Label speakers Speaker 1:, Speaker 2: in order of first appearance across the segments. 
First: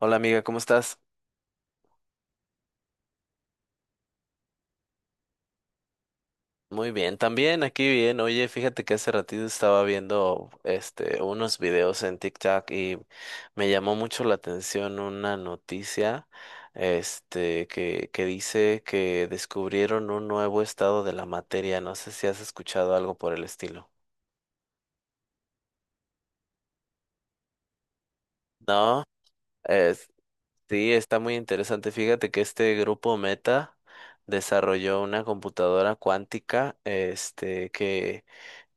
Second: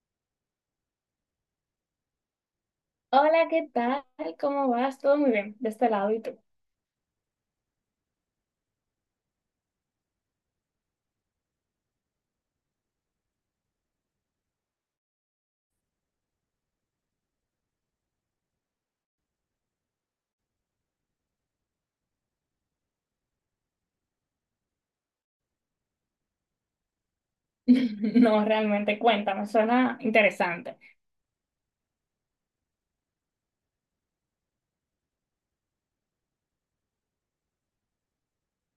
Speaker 1: Hola amiga, ¿cómo estás?
Speaker 2: Hola, ¿qué tal? ¿Cómo vas? Todo muy bien, de este lado, ¿y tú?
Speaker 1: Muy bien, también aquí bien. Oye, fíjate que hace ratito estaba viendo unos videos en TikTok y me llamó mucho la atención una noticia que dice que descubrieron un nuevo estado de la materia. No sé si has escuchado algo por el estilo.
Speaker 2: No, realmente,
Speaker 1: No,
Speaker 2: cuéntame, suena
Speaker 1: es,
Speaker 2: interesante.
Speaker 1: sí, está muy interesante. Fíjate que este grupo Meta desarrolló una computadora cuántica, que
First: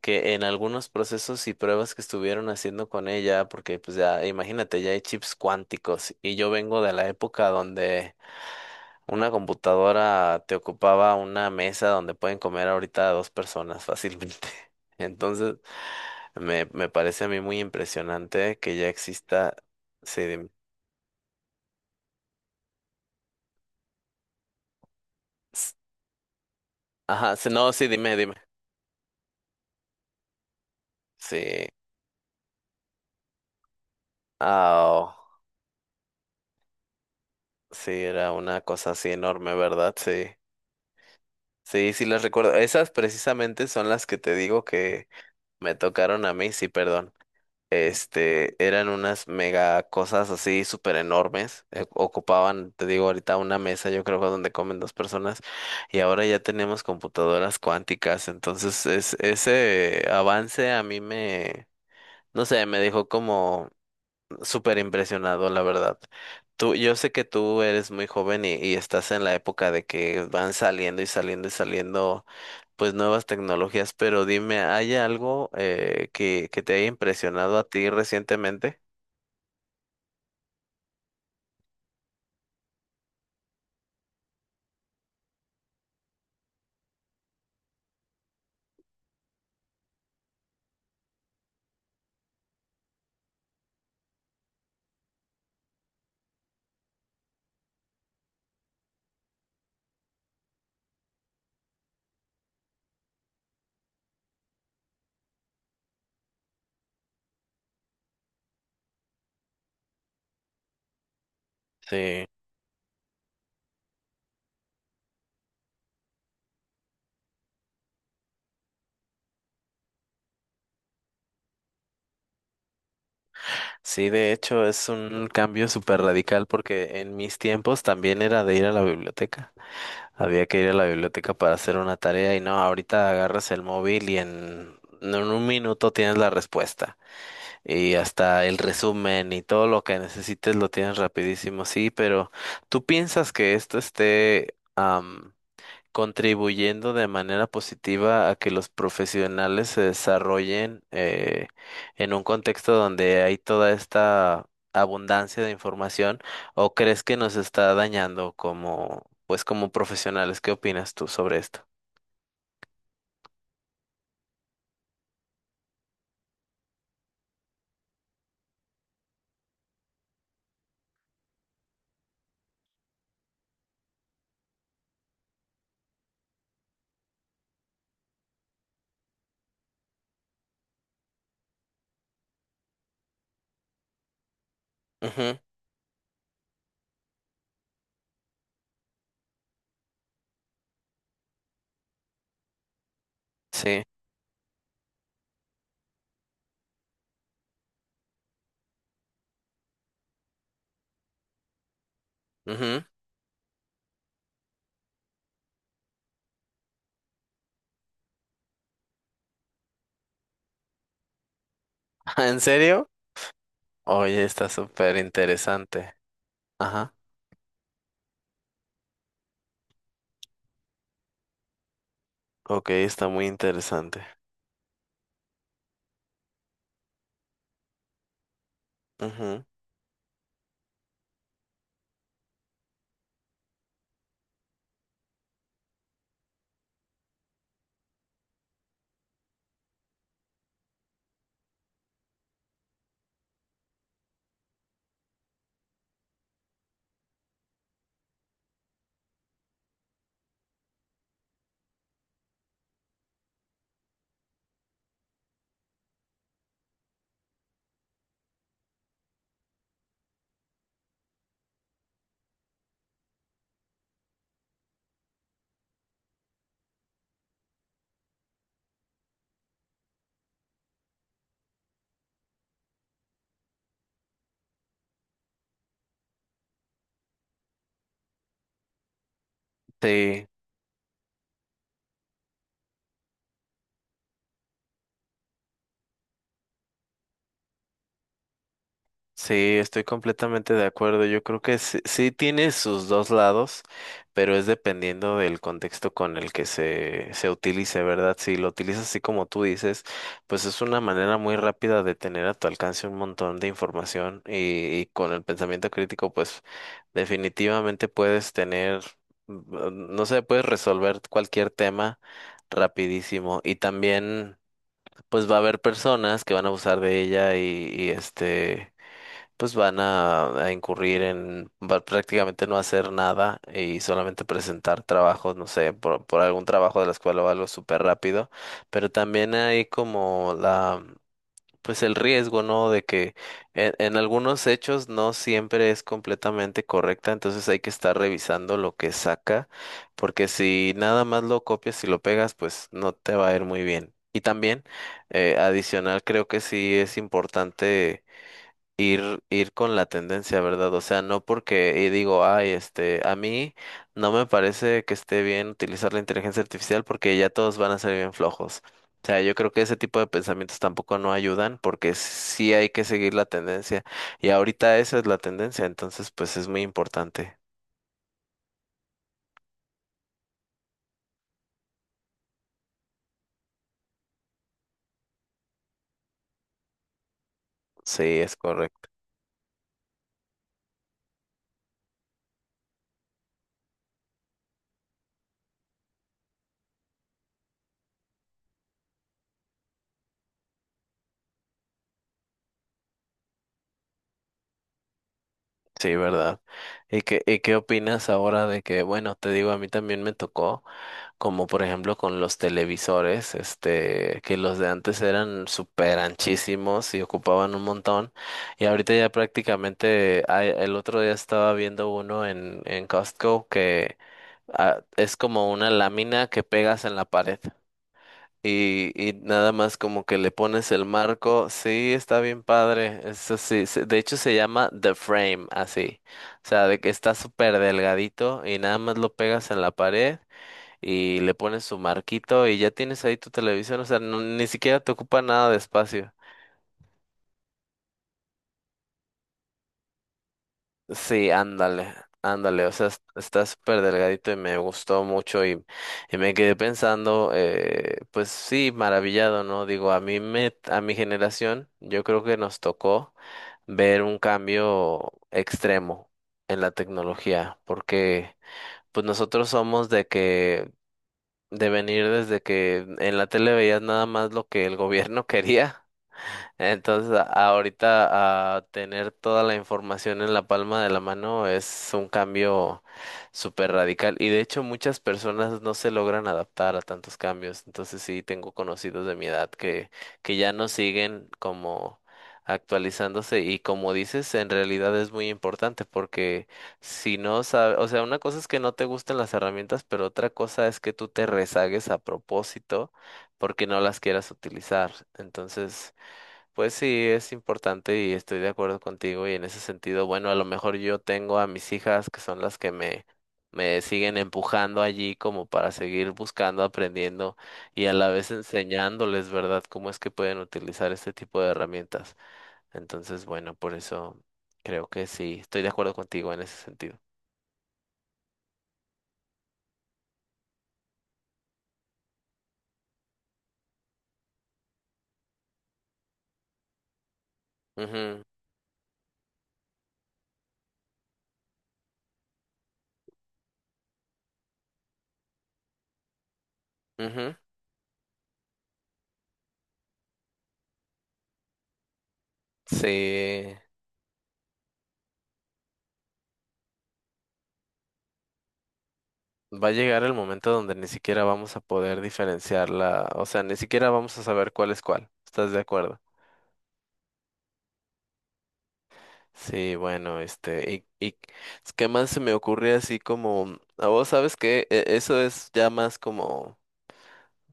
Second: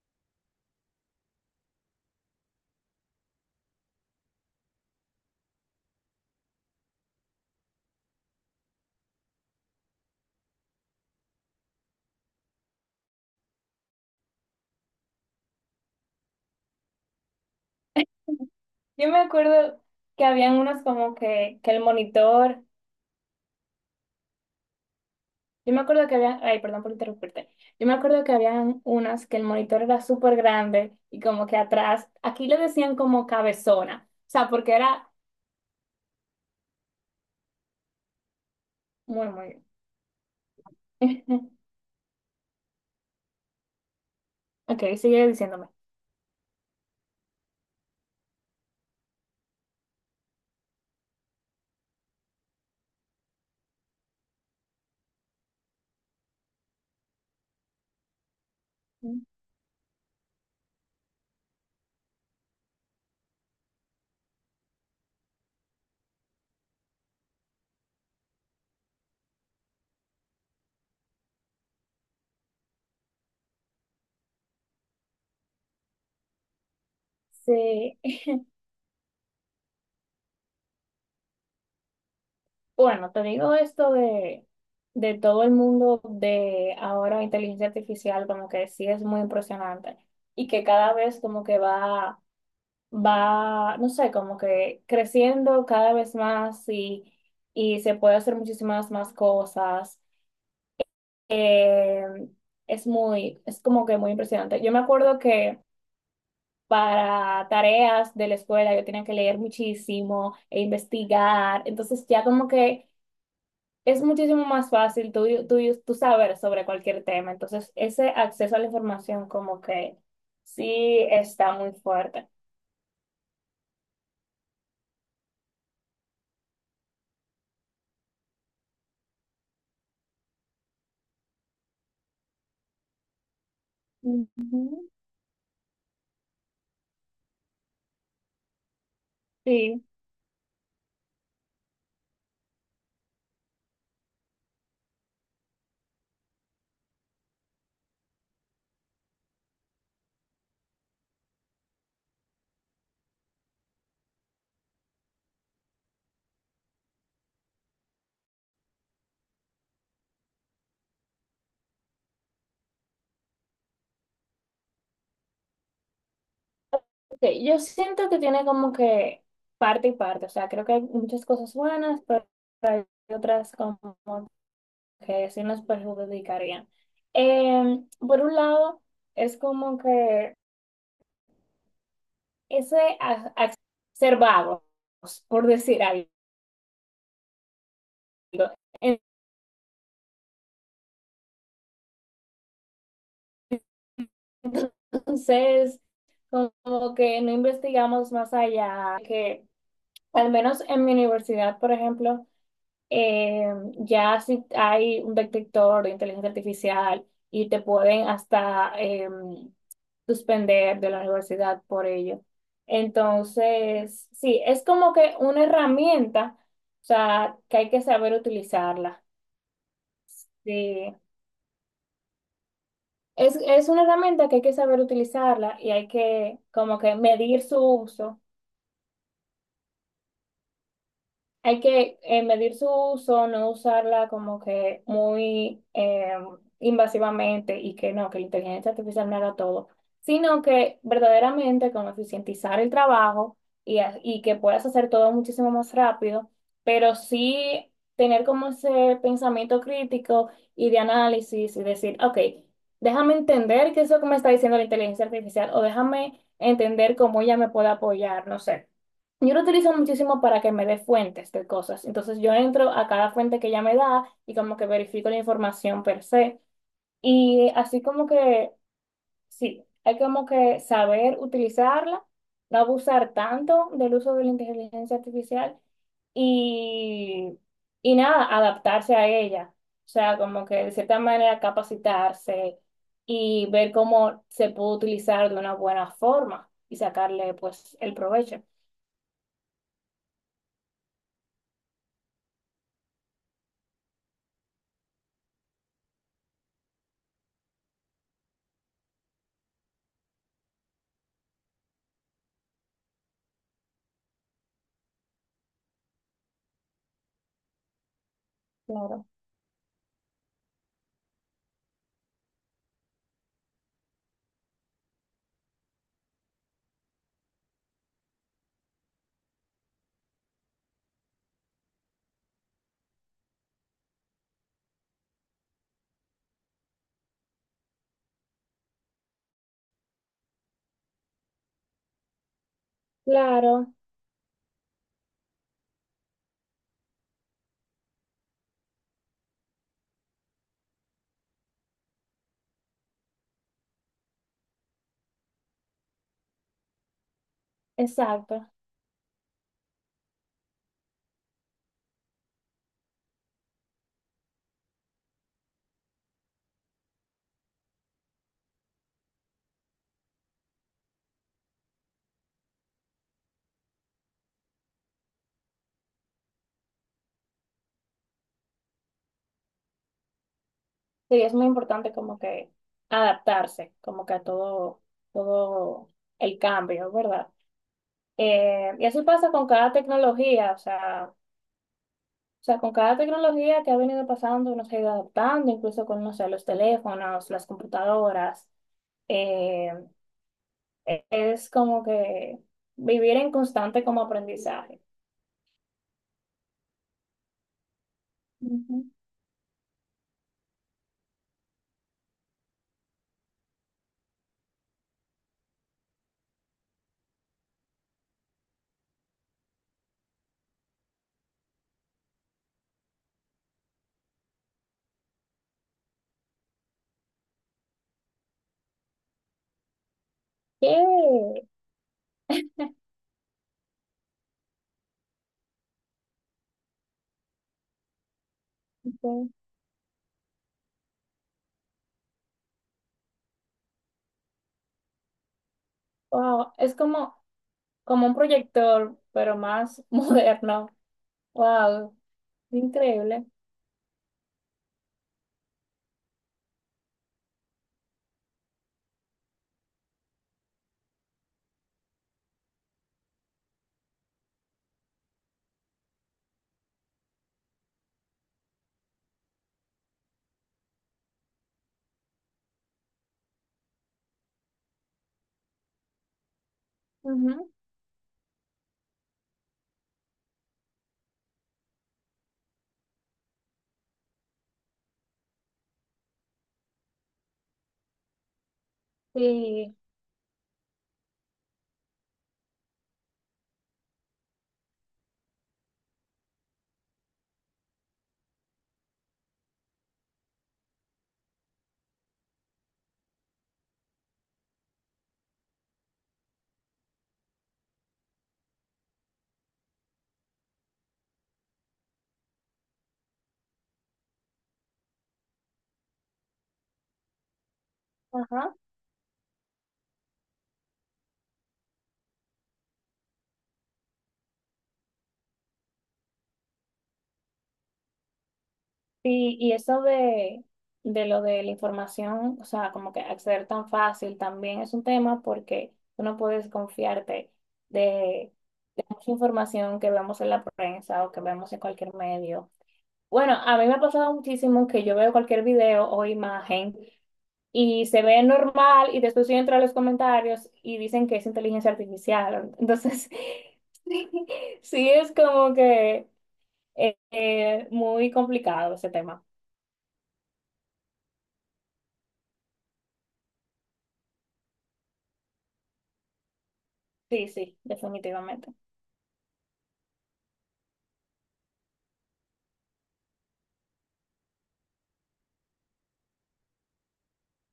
Speaker 1: que en algunos procesos y pruebas que estuvieron haciendo con ella, porque pues ya, imagínate, ya hay chips cuánticos y yo vengo de la época donde una computadora te ocupaba una mesa donde pueden comer ahorita dos personas fácilmente. Entonces, me parece a mí muy impresionante que ya
Speaker 2: Yo me
Speaker 1: exista.
Speaker 2: acuerdo
Speaker 1: Sí,
Speaker 2: que
Speaker 1: dime.
Speaker 2: habían unos como que el monitor, yo
Speaker 1: S-
Speaker 2: me acuerdo que habían, ay, perdón por
Speaker 1: Ajá, sí,
Speaker 2: interrumpirte,
Speaker 1: no,
Speaker 2: yo
Speaker 1: sí,
Speaker 2: me
Speaker 1: dime,
Speaker 2: acuerdo que
Speaker 1: dime.
Speaker 2: habían unas que el monitor era súper grande y como que
Speaker 1: Sí.
Speaker 2: atrás, aquí le decían como cabezona, o sea, porque
Speaker 1: Ah,
Speaker 2: era
Speaker 1: oh, sí, era una cosa así
Speaker 2: muy,
Speaker 1: enorme,
Speaker 2: muy
Speaker 1: ¿verdad? Sí.
Speaker 2: bien.
Speaker 1: Sí, sí las recuerdo. Esas precisamente son las que te digo
Speaker 2: Ok,
Speaker 1: que
Speaker 2: sigue diciéndome.
Speaker 1: me tocaron a mí, sí, perdón. Este, eran unas mega cosas así súper enormes. Ocupaban, te digo, ahorita una mesa, yo creo, donde comen dos personas. Y ahora ya tenemos computadoras cuánticas. Entonces, es, ese avance a mí me, no sé, me dejó como súper impresionado, la verdad. Tú, yo sé que tú eres muy joven y estás en la época de que van saliendo y saliendo y saliendo pues nuevas tecnologías, pero dime, ¿hay algo que te haya impresionado a ti
Speaker 2: Sí.
Speaker 1: recientemente?
Speaker 2: Bueno, te digo esto de todo el mundo de ahora inteligencia artificial, como que sí es muy impresionante y que cada vez como que va, va, no sé, como que creciendo cada vez más y se puede hacer muchísimas más cosas. Eh, es como que muy impresionante. Yo me acuerdo que para tareas de la escuela yo tenía que leer muchísimo e investigar, entonces ya
Speaker 1: Sí,
Speaker 2: como que es muchísimo más fácil tú saber sobre cualquier tema. Entonces, ese acceso a la información como que sí está muy fuerte.
Speaker 1: sí, de hecho es un cambio súper radical porque en mis tiempos también era de ir a la biblioteca. Había que ir a la biblioteca para hacer una tarea y no, ahorita agarras el móvil y
Speaker 2: Ujú.
Speaker 1: en un minuto tienes la respuesta y hasta el resumen y todo
Speaker 2: Sí,
Speaker 1: lo que necesites lo tienes rapidísimo. Sí, pero ¿tú piensas que esto esté contribuyendo de manera positiva a que los profesionales se desarrollen en un contexto donde hay toda esta abundancia de información o crees que nos está dañando como pues como profesionales? ¿Qué opinas tú sobre esto?
Speaker 2: ok, yo siento que tiene como que parte y parte, o sea, creo que hay muchas cosas buenas, pero hay otras como que sí nos perjudicarían. Por un lado, es como que ese ser vagos,
Speaker 1: Ujú,
Speaker 2: por decir algo.
Speaker 1: sí.
Speaker 2: Entonces, como que no investigamos más allá, que al menos en mi universidad, por ejemplo,
Speaker 1: Ujú.
Speaker 2: eh, ya si hay un detector de inteligencia artificial y te pueden hasta suspender de la universidad por ello.
Speaker 1: ¿En serio?
Speaker 2: Entonces,
Speaker 1: Oye,
Speaker 2: sí,
Speaker 1: está
Speaker 2: es como
Speaker 1: súper
Speaker 2: que una
Speaker 1: interesante.
Speaker 2: herramienta, o
Speaker 1: Ajá.
Speaker 2: sea, que hay que saber utilizarla. Sí.
Speaker 1: Ok, está muy
Speaker 2: Es una
Speaker 1: interesante.
Speaker 2: herramienta que hay que saber utilizarla y hay que como que medir su uso.
Speaker 1: Ujú.
Speaker 2: Hay que medir su uso, no usarla como que muy invasivamente y que no, que la inteligencia artificial no haga todo, sino que verdaderamente como eficientizar el trabajo y que puedas hacer todo muchísimo más rápido, pero sí tener como ese pensamiento crítico y de análisis y decir, ok, déjame entender qué es lo que me está diciendo la inteligencia artificial o déjame entender cómo ella me puede apoyar, no sé. Yo lo utilizo muchísimo para que me dé fuentes de cosas. Entonces yo entro a cada fuente que ella me da y como que verifico la información per se. Y así como que, sí, hay como que saber utilizarla, no abusar tanto del uso de la inteligencia artificial y, y nada, adaptarse a ella. O sea,
Speaker 1: Sí.
Speaker 2: como que de cierta manera capacitarse y ver cómo se puede utilizar de una buena forma y sacarle pues el provecho.
Speaker 1: Sí, estoy completamente de acuerdo. Yo creo que sí, sí tiene sus dos lados, pero es dependiendo del contexto con el que se utilice, ¿verdad? Si lo utilizas así como tú dices, pues es una manera muy rápida de tener a tu alcance un montón de información y con el pensamiento crítico, pues definitivamente puedes tener,
Speaker 2: Claro.
Speaker 1: mm, no sé, puedes resolver cualquier tema rapidísimo y también... Pues va a haber personas que van a abusar de ella y este pues van a incurrir en va- prácticamente no hacer nada y solamente presentar trabajos, no sé, por algún trabajo de la escuela o algo súper rápido, pero también hay como la, pues el riesgo, ¿no? De que
Speaker 2: Claro.
Speaker 1: en algunos hechos no siempre es completamente correcta, entonces hay que estar revisando lo que saca, porque si nada más lo copias y lo pegas, pues no te va a ir muy bien. Y también, adicional, creo que sí es importante
Speaker 2: Exacto.
Speaker 1: ir con la tendencia, ¿verdad? O sea, no porque y digo, ay, este, a mí no me parece que esté bien utilizar la inteligencia artificial porque ya todos van a ser bien flojos. O sea, yo creo que ese tipo de pensamientos tampoco no ayudan porque sí hay que seguir la tendencia. Y ahorita esa es la tendencia, entonces pues es muy importante.
Speaker 2: Sí, es muy importante como que adaptarse, como que a todo, todo el cambio, ¿verdad?
Speaker 1: Sí, es
Speaker 2: Y
Speaker 1: correcto.
Speaker 2: así pasa con cada tecnología, o sea, con cada tecnología que ha venido pasando, uno se ha ido adaptando, incluso con, no sé, los teléfonos, las computadoras. Eh, es como que vivir en constante como aprendizaje.
Speaker 1: Sí, ¿verdad? Y qué opinas ahora de que,
Speaker 2: Ujú.
Speaker 1: bueno, te digo, a mí también me tocó, como por ejemplo con los televisores, este, que los de antes eran súper anchísimos y ocupaban un montón, y ahorita ya prácticamente, hay- el otro día estaba viendo uno en Costco que ah, es como una lámina que pegas en la pared. Y nada más como que le
Speaker 2: ¿Qué?
Speaker 1: pones el marco, sí, está bien padre, eso sí, se- de hecho se llama The Frame, así, o sea, de que está súper delgadito y nada más lo
Speaker 2: Ujú.
Speaker 1: pegas en la pared y le pones su marquito y ya tienes ahí tu televisión, o sea, no- ni siquiera te ocupa nada de espacio.
Speaker 2: Wow, es como, como un proyector, pero más moderno.
Speaker 1: Sí, ándale,
Speaker 2: Wow.
Speaker 1: ándale, o sea, es-
Speaker 2: Increíble.
Speaker 1: está súper delgadito y me gustó mucho y me quedé pensando, pues sí, maravillado, ¿no? Digo, a mí me, a mi generación, yo creo que nos tocó ver un cambio extremo en la tecnología, porque pues nosotros somos de que, de venir desde que en la tele veías nada más lo que el gobierno quería. Entonces, a-
Speaker 2: Ujú.
Speaker 1: ahorita a tener toda la información en la palma de la mano es un cambio súper radical y de hecho muchas personas no se logran adaptar a tantos cambios. Entonces, sí, tengo conocidos de mi edad
Speaker 2: Y,
Speaker 1: que ya no siguen como actualizándose y como dices, en realidad es muy importante porque si no sabes, o sea, una cosa es que no te gusten las herramientas, pero otra cosa es que tú te rezagues a propósito porque no las quieras utilizar. Entonces... Pues sí, es importante y estoy de acuerdo contigo y en ese sentido, bueno, a lo mejor yo tengo a mis hijas que son las que me siguen empujando allí como para seguir buscando, aprendiendo y a la vez
Speaker 2: ajá.
Speaker 1: enseñándoles, ¿verdad?, cómo es que pueden utilizar este tipo de herramientas. Entonces, bueno, por eso creo que sí, estoy de acuerdo contigo en ese sentido.
Speaker 2: Y eso de lo de la información, o sea, como que acceder tan fácil también es un tema porque tú no puedes confiarte de, de mucha información que vemos en la prensa o que vemos en cualquier medio. Bueno, a mí me ha pasado muchísimo que yo veo cualquier video o imagen
Speaker 1: Ujú, ujú.
Speaker 2: y se ve normal y después yo entro a los comentarios y dicen que es inteligencia artificial.
Speaker 1: Sí,
Speaker 2: Entonces, sí, sí es como que... Muy complicado ese tema.
Speaker 1: va a llegar el momento donde ni siquiera vamos a poder diferenciarla, o sea, ni siquiera vamos a saber cuál es cuál. ¿Estás de acuerdo?
Speaker 2: Sí, sí, definitivamente.
Speaker 1: Sí, bueno, este, y ¿qué más se me ocurre así como, mm, a vos sabes que eso es ya más como,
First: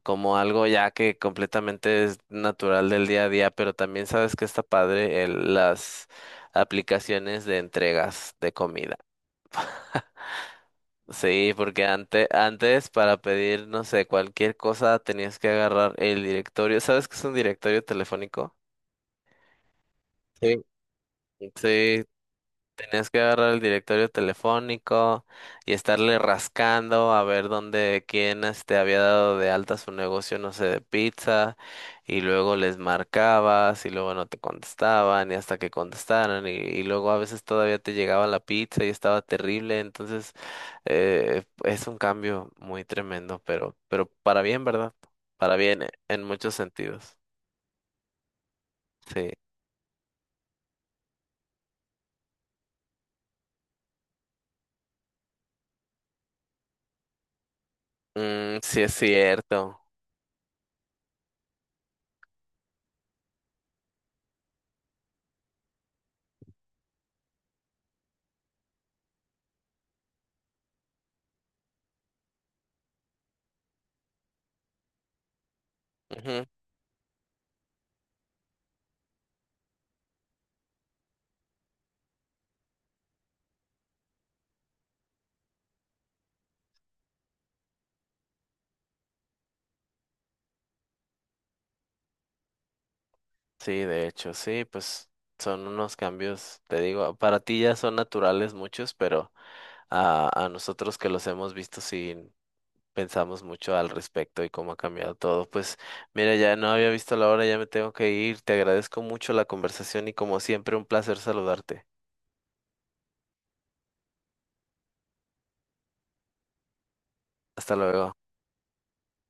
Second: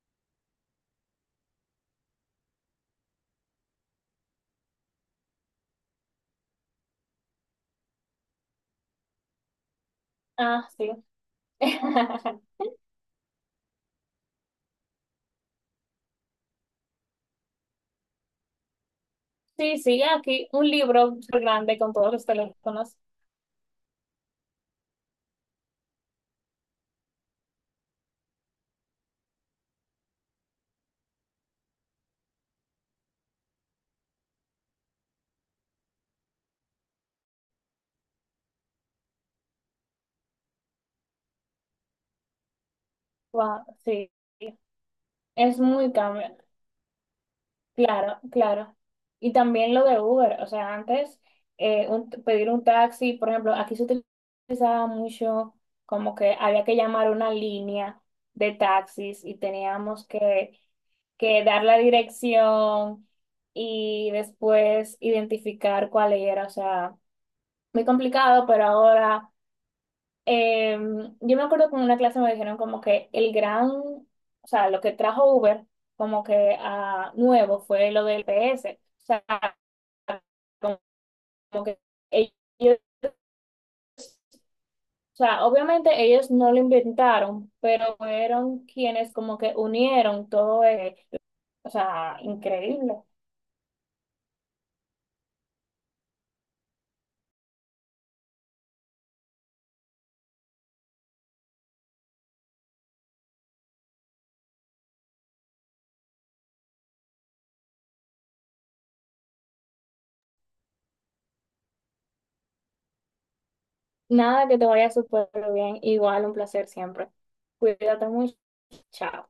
Speaker 1: como algo ya que completamente es natural del día a día, pero también sabes que está padre el, las aplicaciones de entregas de comida.
Speaker 2: Ah, sí.
Speaker 1: Sí, porque antes, antes para pedir, no sé, cualquier cosa tenías que agarrar el directorio. ¿Sabes qué es un directorio telefónico?
Speaker 2: Sí, sí, aquí
Speaker 1: Sí.
Speaker 2: un libro súper grande con
Speaker 1: Sí,
Speaker 2: todos los teléfonos.
Speaker 1: tienes que agarrar el directorio telefónico y estarle rascando a ver dónde, quién este había dado de alta su negocio, no sé, de pizza, y luego les marcabas y luego no te contestaban y hasta que contestaran y luego a veces todavía te llegaba la pizza y estaba terrible, entonces es un cambio muy tremendo,
Speaker 2: Wow,
Speaker 1: pero
Speaker 2: sí,
Speaker 1: para bien, ¿verdad? Para
Speaker 2: es
Speaker 1: bien
Speaker 2: muy cambio.
Speaker 1: en muchos sentidos.
Speaker 2: Claro, claro.
Speaker 1: Sí,
Speaker 2: Y también lo de Uber, o sea, antes pedir un taxi, por ejemplo, aquí se utilizaba mucho como que había que llamar una línea de
Speaker 1: mm, sí es
Speaker 2: taxis y
Speaker 1: cierto.
Speaker 2: teníamos que dar la dirección y después identificar cuál era. O sea, muy complicado, pero ahora eh, yo me acuerdo que en una clase me dijeron como que el gran, o sea, lo que trajo Uber como que a nuevo fue lo del GPS. O sea, como como que ellos, o sea, obviamente ellos no lo inventaron, pero fueron quienes como que unieron todo, o sea, increíble.
Speaker 1: Sí, de hecho, sí, pues son unos cambios, te digo, para ti ya son naturales muchos, pero a nosotros que los hemos visto sí pensamos mucho al respecto y cómo ha cambiado todo. Pues mira, ya no había visto la hora, ya me tengo que ir. Te agradezco mucho la conversación y como siempre un placer saludarte.
Speaker 2: Nada, que te vaya súper bien. Igual, un placer siempre.
Speaker 1: Hasta
Speaker 2: Cuídate
Speaker 1: luego.
Speaker 2: mucho. Chao.